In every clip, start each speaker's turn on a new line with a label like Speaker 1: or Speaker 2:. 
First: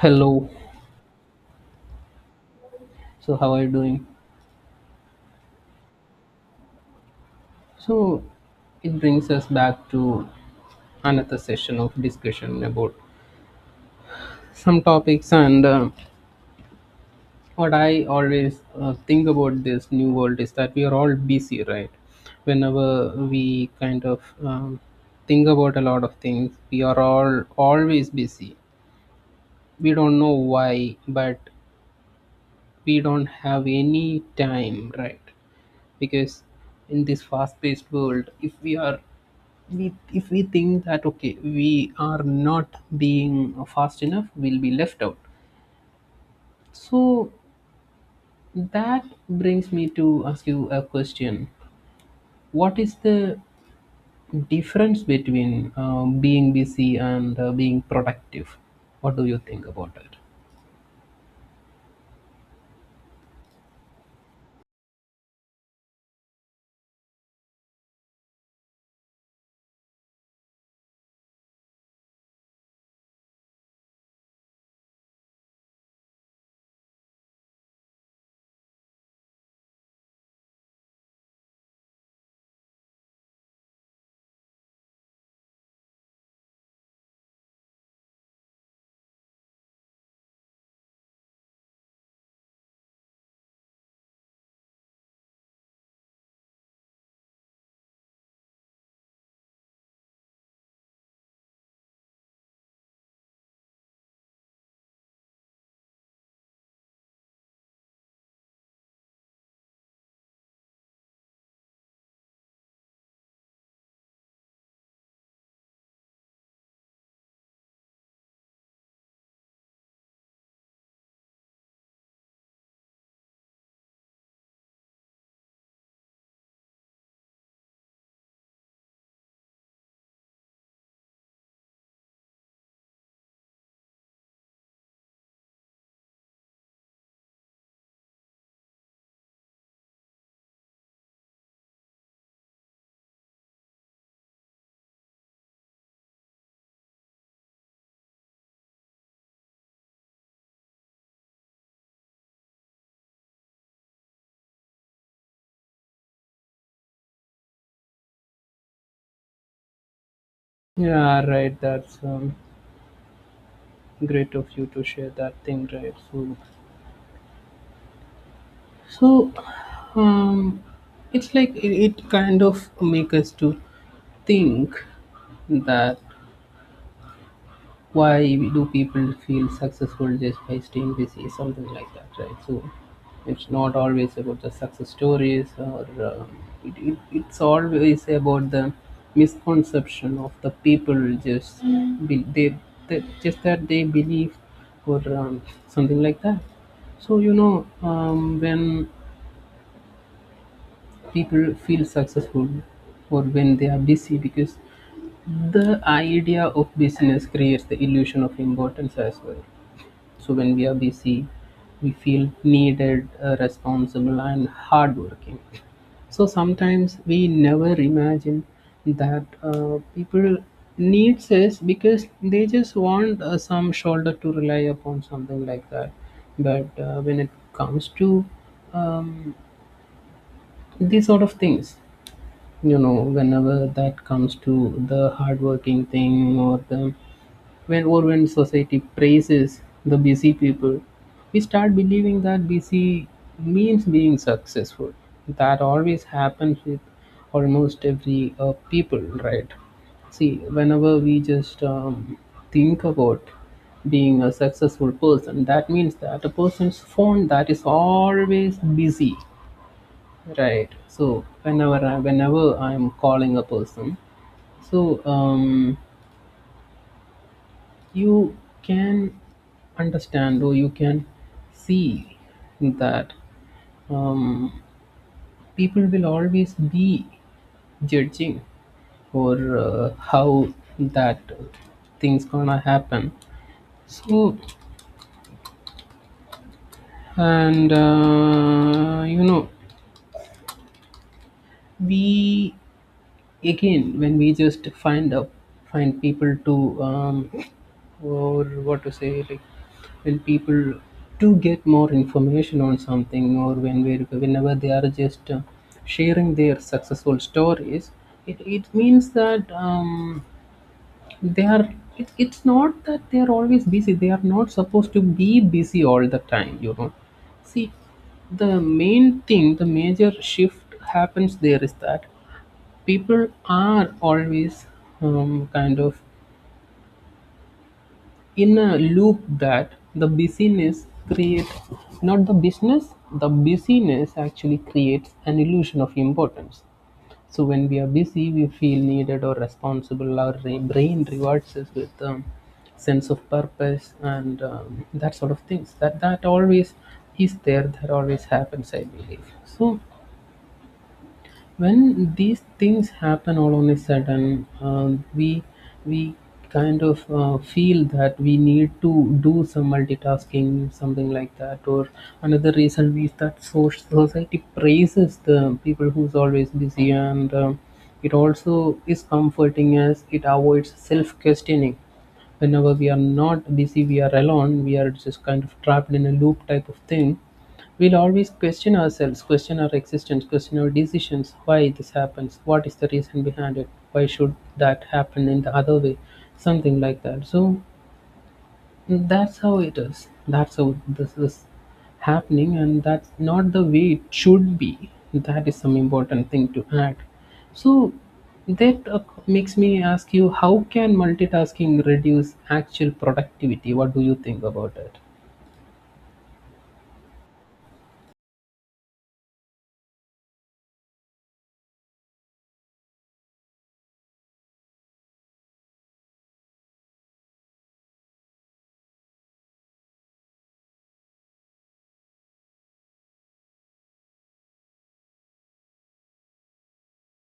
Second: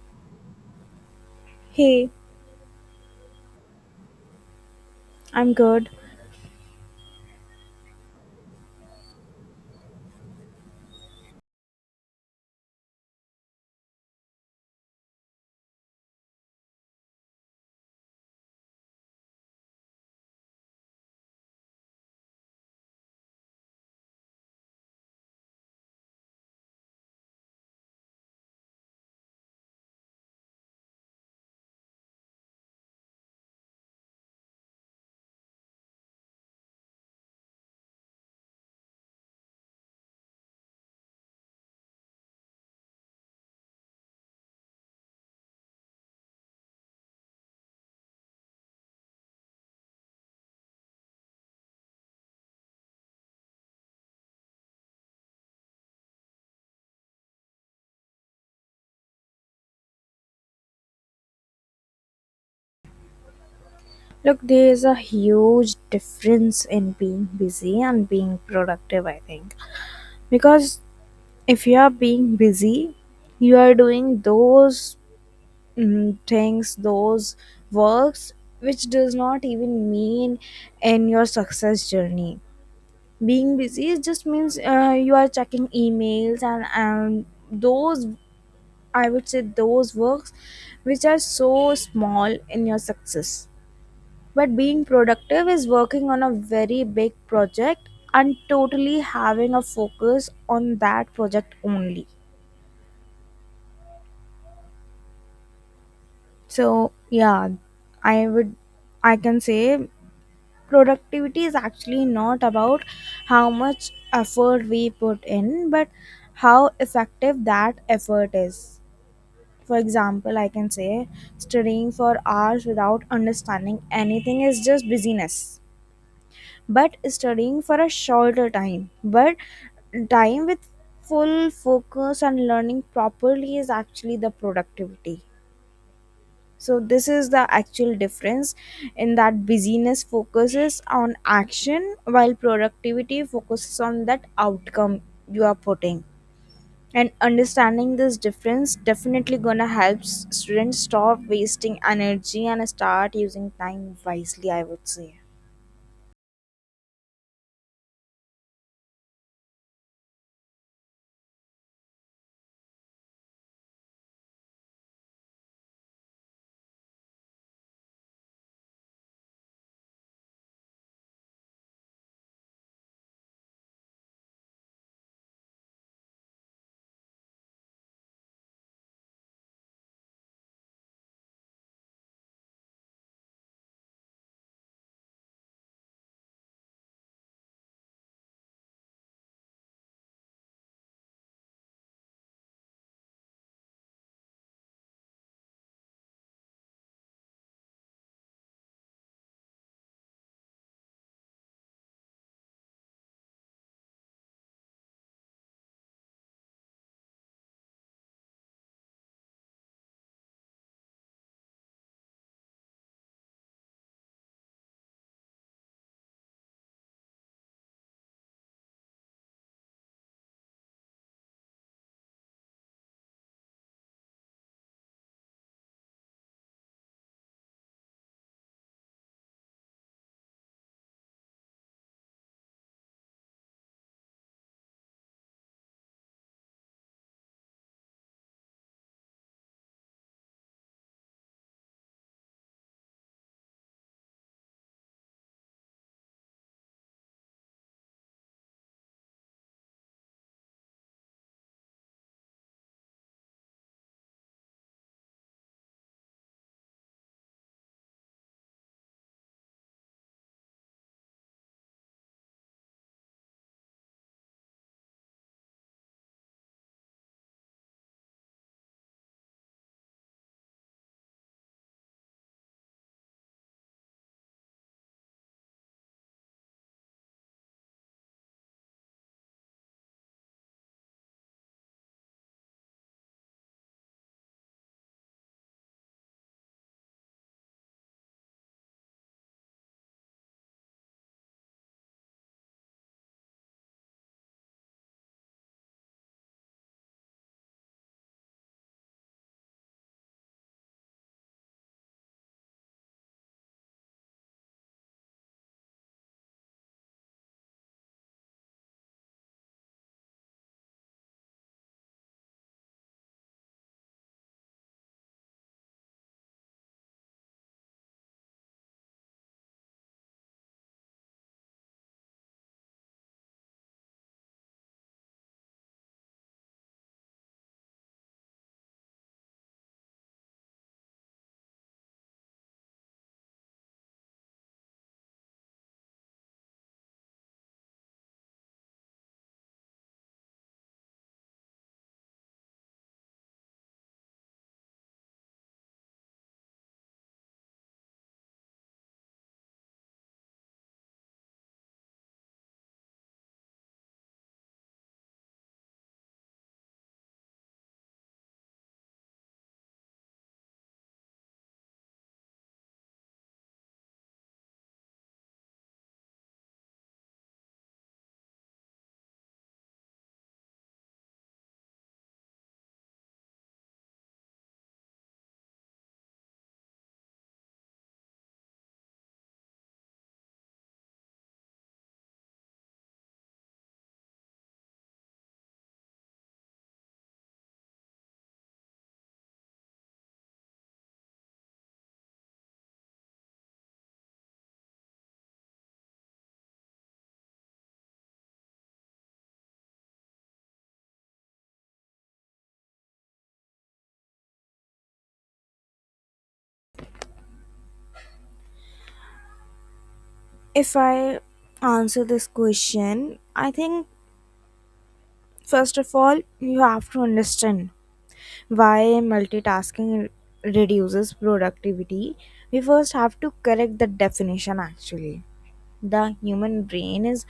Speaker 1: Hello.
Speaker 2: Hey,
Speaker 1: So how are you doing?
Speaker 2: I'm good.
Speaker 1: So it brings us back to another session of discussion about some topics and what I always think about this new world is that we are all busy, right? Whenever we kind of think about a lot of things, we are all always busy. We don't know why, but we don't have any time, right? Because in this fast-paced world, if we think that okay we are not being fast enough we'll be left out, so that brings me to ask you a question. What is the difference between being busy and being productive? What do you think about it?
Speaker 2: Look, there's a huge difference in being busy and being productive, I think. Because if you are being busy, you are doing those things, those works, which does not even mean in your success journey. Being busy it just means you are checking emails and those, I would say, those works which are so small in your success. But being productive is working on a very big project and totally having a focus on that project only. So, yeah, I would I can say productivity is actually not about how much effort we put in, but how effective that effort is. For example, I can say studying for hours without understanding anything is just busyness, but studying for a shorter time but time with full focus and learning properly is actually the productivity. So this is the actual difference, in that busyness focuses on action while productivity focuses on that outcome you are putting. And understanding this difference definitely gonna help students stop wasting energy and start using time wisely, I would say.
Speaker 1: Yeah, right, that's great of you to share that thing, right? So so um, it's like it kind of make us to think that why do people feel successful just by staying busy, something like that, right? So it's not always about the success stories or it's always about the misconception of the people just be, they just that they believe or something like that. So you know when people feel successful or when they are busy, because the idea of business creates the illusion of importance as well. So when we are busy, we feel needed, responsible, and hardworking. So sometimes we never imagine that people needs us because they just want some shoulder to rely upon, something like that. But when it comes to um, these sort of things, you know, whenever that comes to the hardworking thing or the when or when society praises the busy people, we start believing that busy means being successful. That always happens with almost every people, right? See, whenever we just think about being a successful person, that means that a person's phone that is always busy, right? So whenever whenever I'm calling a person, so you can understand or you can see that um, people will always be judging for how that things gonna happen. So and you know, we again when we just find people to or what to say like when people to get more information on something or when we whenever they are just sharing their successful stories, it means that they are, it's not that they are always busy, they are not supposed to be busy all the time, you know. See, the main thing, the major shift happens there is that people are always kind of in a loop that the busyness creates, not the business, the busyness actually creates an illusion of importance. So when we are busy we feel needed or responsible, our brain rewards us with sense of purpose and that sort of things that that always is there, that always happens, I believe. So when these things happen all on a sudden, we kind of feel that we need to do some multitasking, something like that, or another reason is that society praises the people who's always busy, and it also is comforting as it avoids self-questioning. Whenever we are not busy, we are alone, we are just kind of trapped in a loop type of thing. We'll always question ourselves, question our existence, question our decisions, why this happens, what is the reason behind it, why should that happen in the other way, something like that. So that's how it is. That's how this is happening, and that's not the way it should be. That is some important thing to add. So that makes me ask you, how can multitasking reduce actual productivity? What do you think about it?
Speaker 2: If I answer this question, I think first of all, you have to understand why multitasking reduces productivity. We first have to correct the definition actually. The human brain is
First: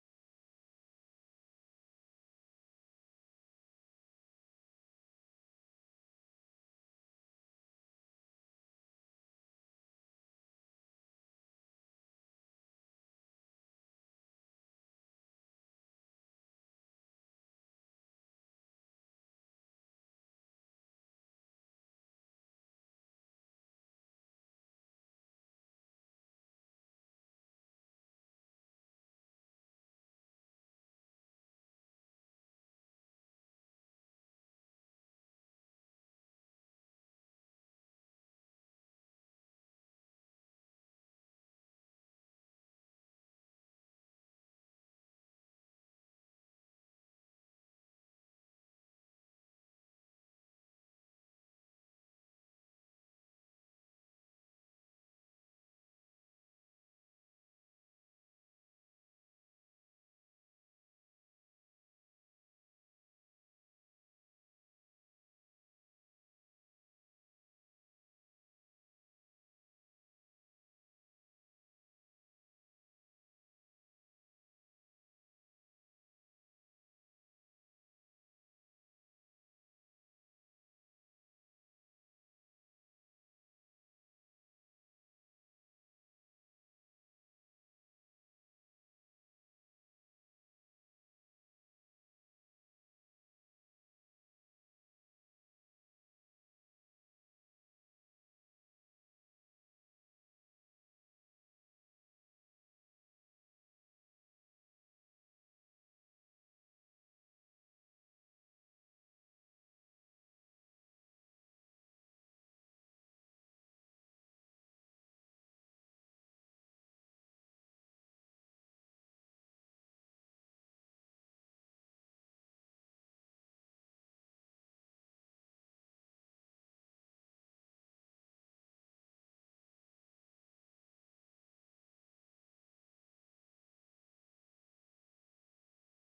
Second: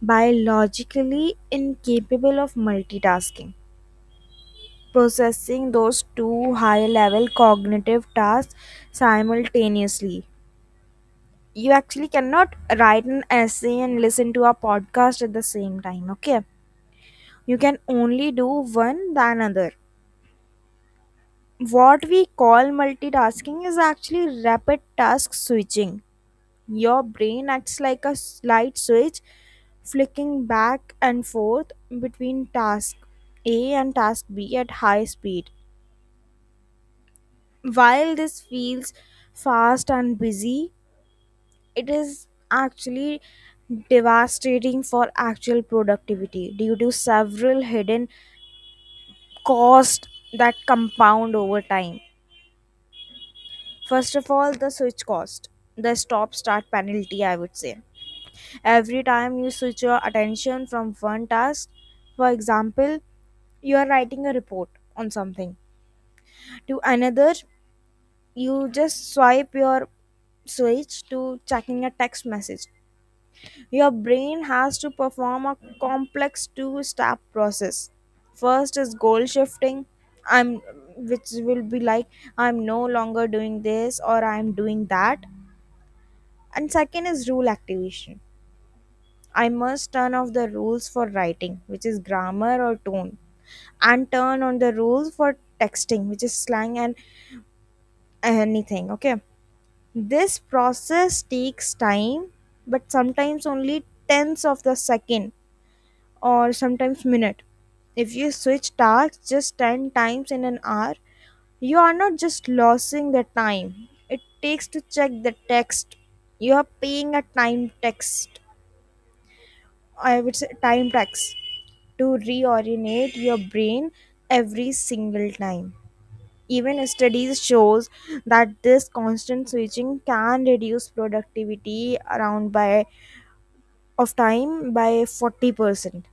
Speaker 2: biologically incapable of multitasking. Processing those two high level cognitive tasks simultaneously. You actually cannot write an essay and listen to a podcast at the same time. Okay, you can only do one than another. What we call multitasking is actually rapid task switching. Your brain acts like a light switch flicking back and forth between task A and task B at high speed. While this feels fast and busy, it is actually devastating for actual productivity due to several hidden costs that compound over time. First of all, the switch cost, the stop start penalty, I would say. Every time you switch your attention from one task, for example, you are writing a report on something, to another, you just swipe your switch to checking a text message. Your brain has to perform a complex two step process. First is goal shifting. I'm which will be like I'm no longer doing this or I'm doing that. And second is rule activation. I must turn off the rules for writing, which is grammar or tone, and turn on the rules for texting, which is slang and anything. Okay. This process takes time, but sometimes only tenths of the second or sometimes minute. If you switch tasks just 10 times in an hour, you are not just losing the time it takes to check the text. You are paying a time text, I would say time tax, to reorientate your brain every single time. Even studies shows that this constant switching can reduce productivity around by of time by 40%.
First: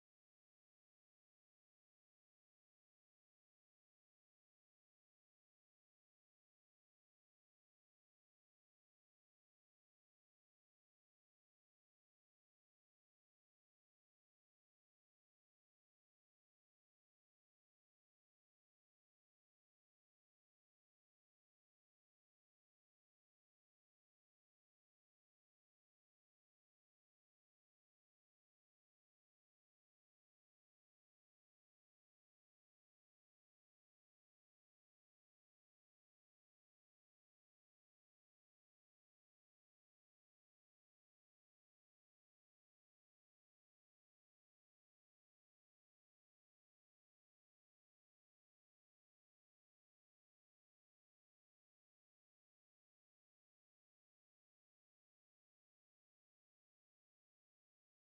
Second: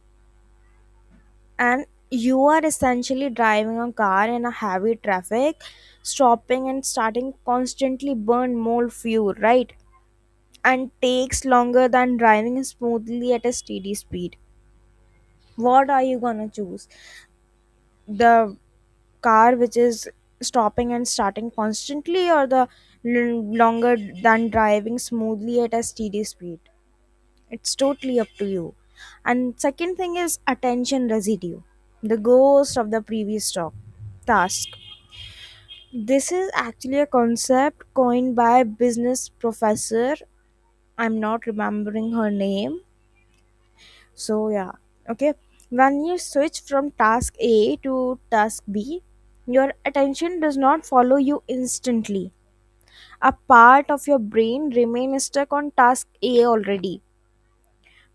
Speaker 2: And you are essentially driving a car in a heavy traffic, stopping and starting constantly burn more fuel, right? And takes longer than driving smoothly at a steady speed. What are you gonna choose? The car which is stopping and starting constantly, or the longer than driving smoothly at a steady speed? It's totally up to you. And second thing is attention residue, the ghost of the previous talk task. This is actually a concept coined by a business professor. I'm not remembering her name. So yeah, okay. When you switch from task A to task B, your attention does not follow you instantly. A part of your brain remains stuck on task A already.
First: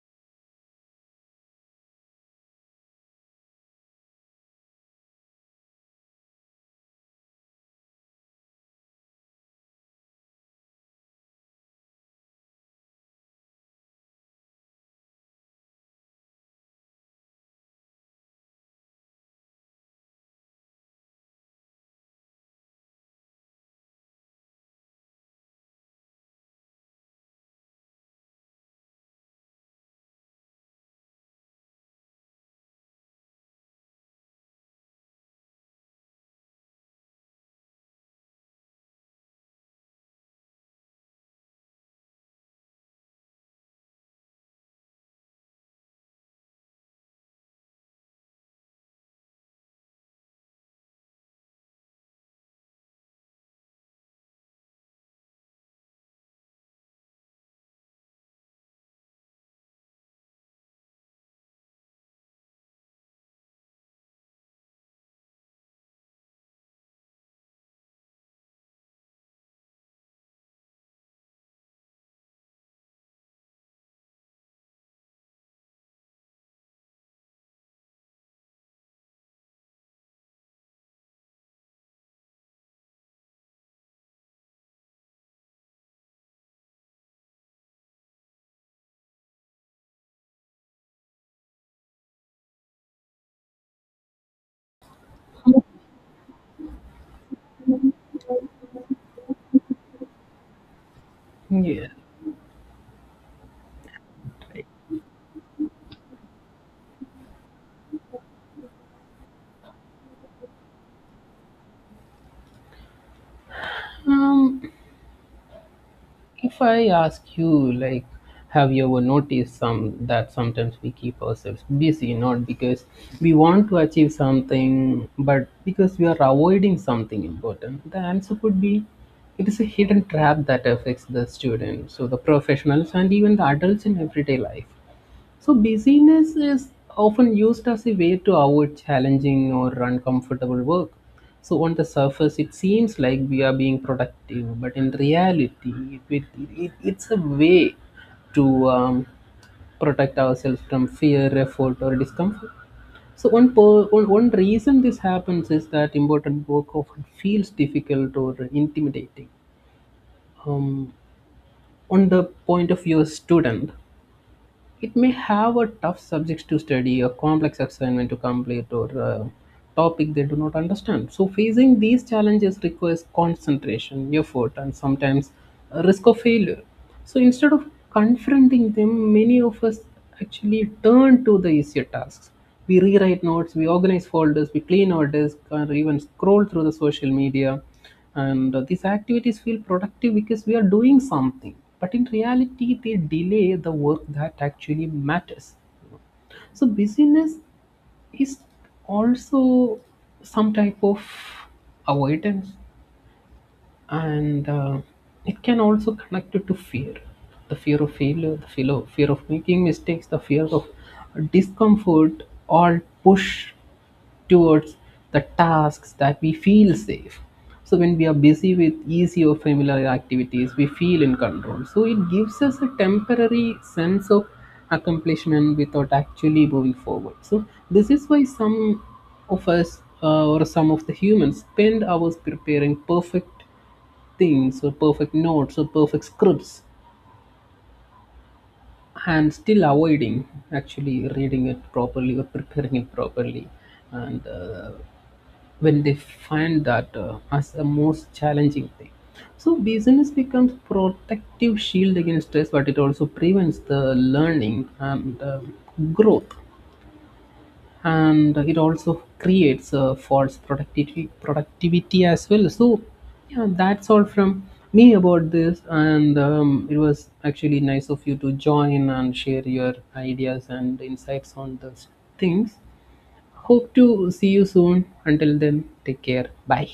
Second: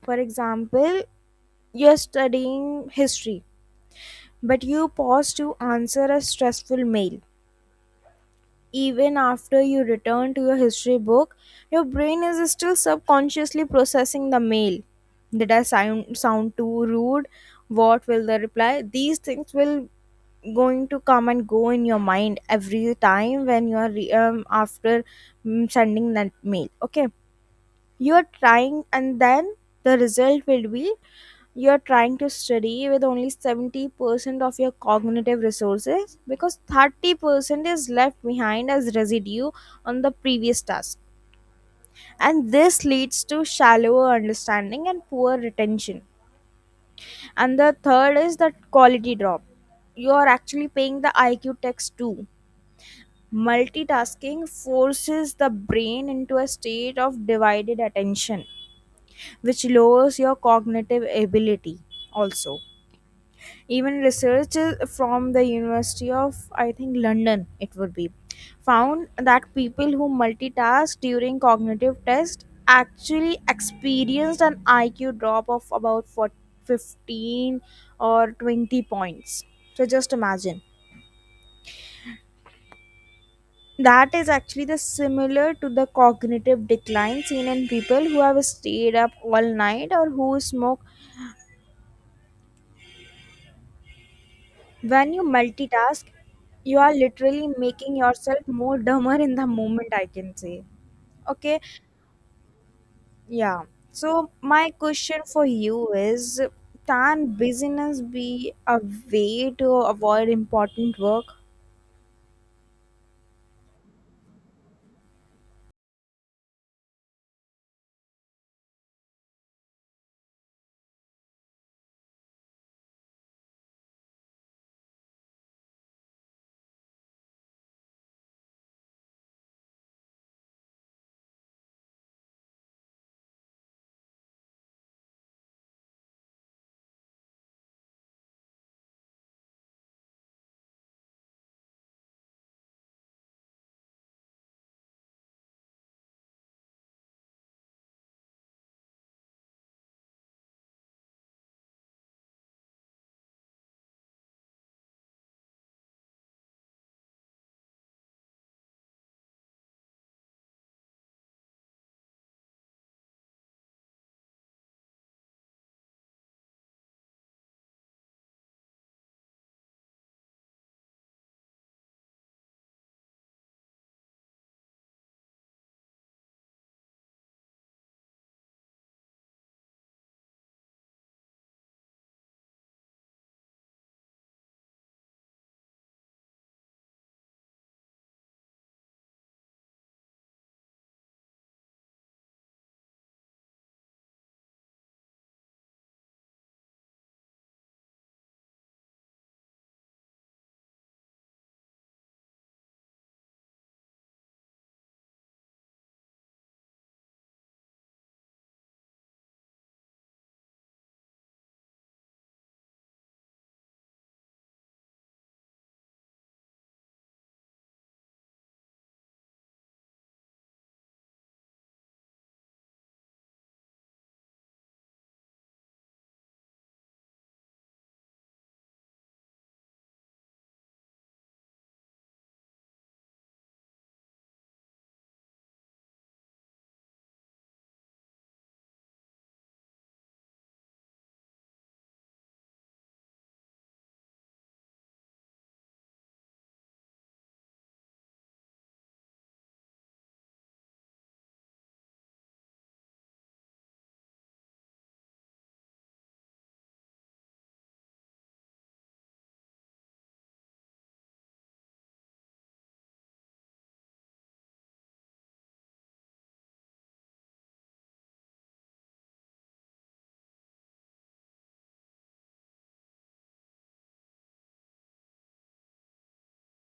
Speaker 2: For example, you're studying history, but you pause to answer a stressful mail. Even after you return to your history book, your brain is still subconsciously processing the mail. Did I sound too rude? What will the reply? These things will going to come and go in your mind every time when you are after sending that mail. Okay, you are trying, and then the result will be you're trying to study with only 70% of your cognitive resources because 30% is left behind as residue on the previous task. And this leads to shallower understanding and poor retention. And the third is the quality drop. You are actually paying the IQ tax too. Multitasking forces the brain into a state of divided attention, which lowers your cognitive ability also. Even research from the University of I think London it would be, found that people who multitask during cognitive test actually experienced an IQ drop of about 4, 15, or 20 points. So just imagine, that is actually the similar to the cognitive decline seen in people who have stayed up all night or who smoke. When you multitask, you are literally making yourself more dumber in the moment, I can say. Okay,
Speaker 1: Yeah.
Speaker 2: yeah. So,
Speaker 1: Right.
Speaker 2: my question for you is, can business be a way to avoid important work?
Speaker 1: Um, If I ask you, like, have you ever noticed some that sometimes we keep ourselves busy, not because we want to achieve something, but because we are avoiding something important? The answer could be it is a hidden trap that affects the students, so the professionals, and even the adults in everyday life. So, busyness is often used as a way to avoid challenging or uncomfortable work. So, on the surface, it seems like we are being productive, but in reality, it's a way to protect ourselves from fear, effort, or discomfort. So, one reason this happens is that important work often feels difficult or intimidating. Um, on the point of view of student, it may have a tough subjects to study, a complex assignment to complete, or a topic they do not understand. So, facing these challenges requires concentration, effort, and sometimes a risk of failure. So, instead of confronting them, many of us actually turn to the easier tasks. We rewrite notes, we organize folders, we clean our desk, or even scroll through the social media, and these activities feel productive because we are doing something, but in reality they delay the work that actually matters. So busyness is also some type of avoidance, and it can also connect it to fear, the fear of failure, the fear of making mistakes, the fear of discomfort all push towards the tasks that we feel safe. So when we are busy with easy or familiar activities we feel in control, so it gives us a temporary sense of accomplishment without actually moving forward. So this is why some of us or some of the humans spend hours preparing perfect things or perfect notes or perfect scripts and still avoiding actually reading it properly or preparing it properly, and when they find that as a most challenging thing. So business becomes protective shield against stress, but it also prevents the learning and growth, and it also creates a false productivity as well. So yeah, that's all from me about this, and it was actually nice of you to join and share your ideas and insights on those things. Hope to see you soon, until then, take care, bye.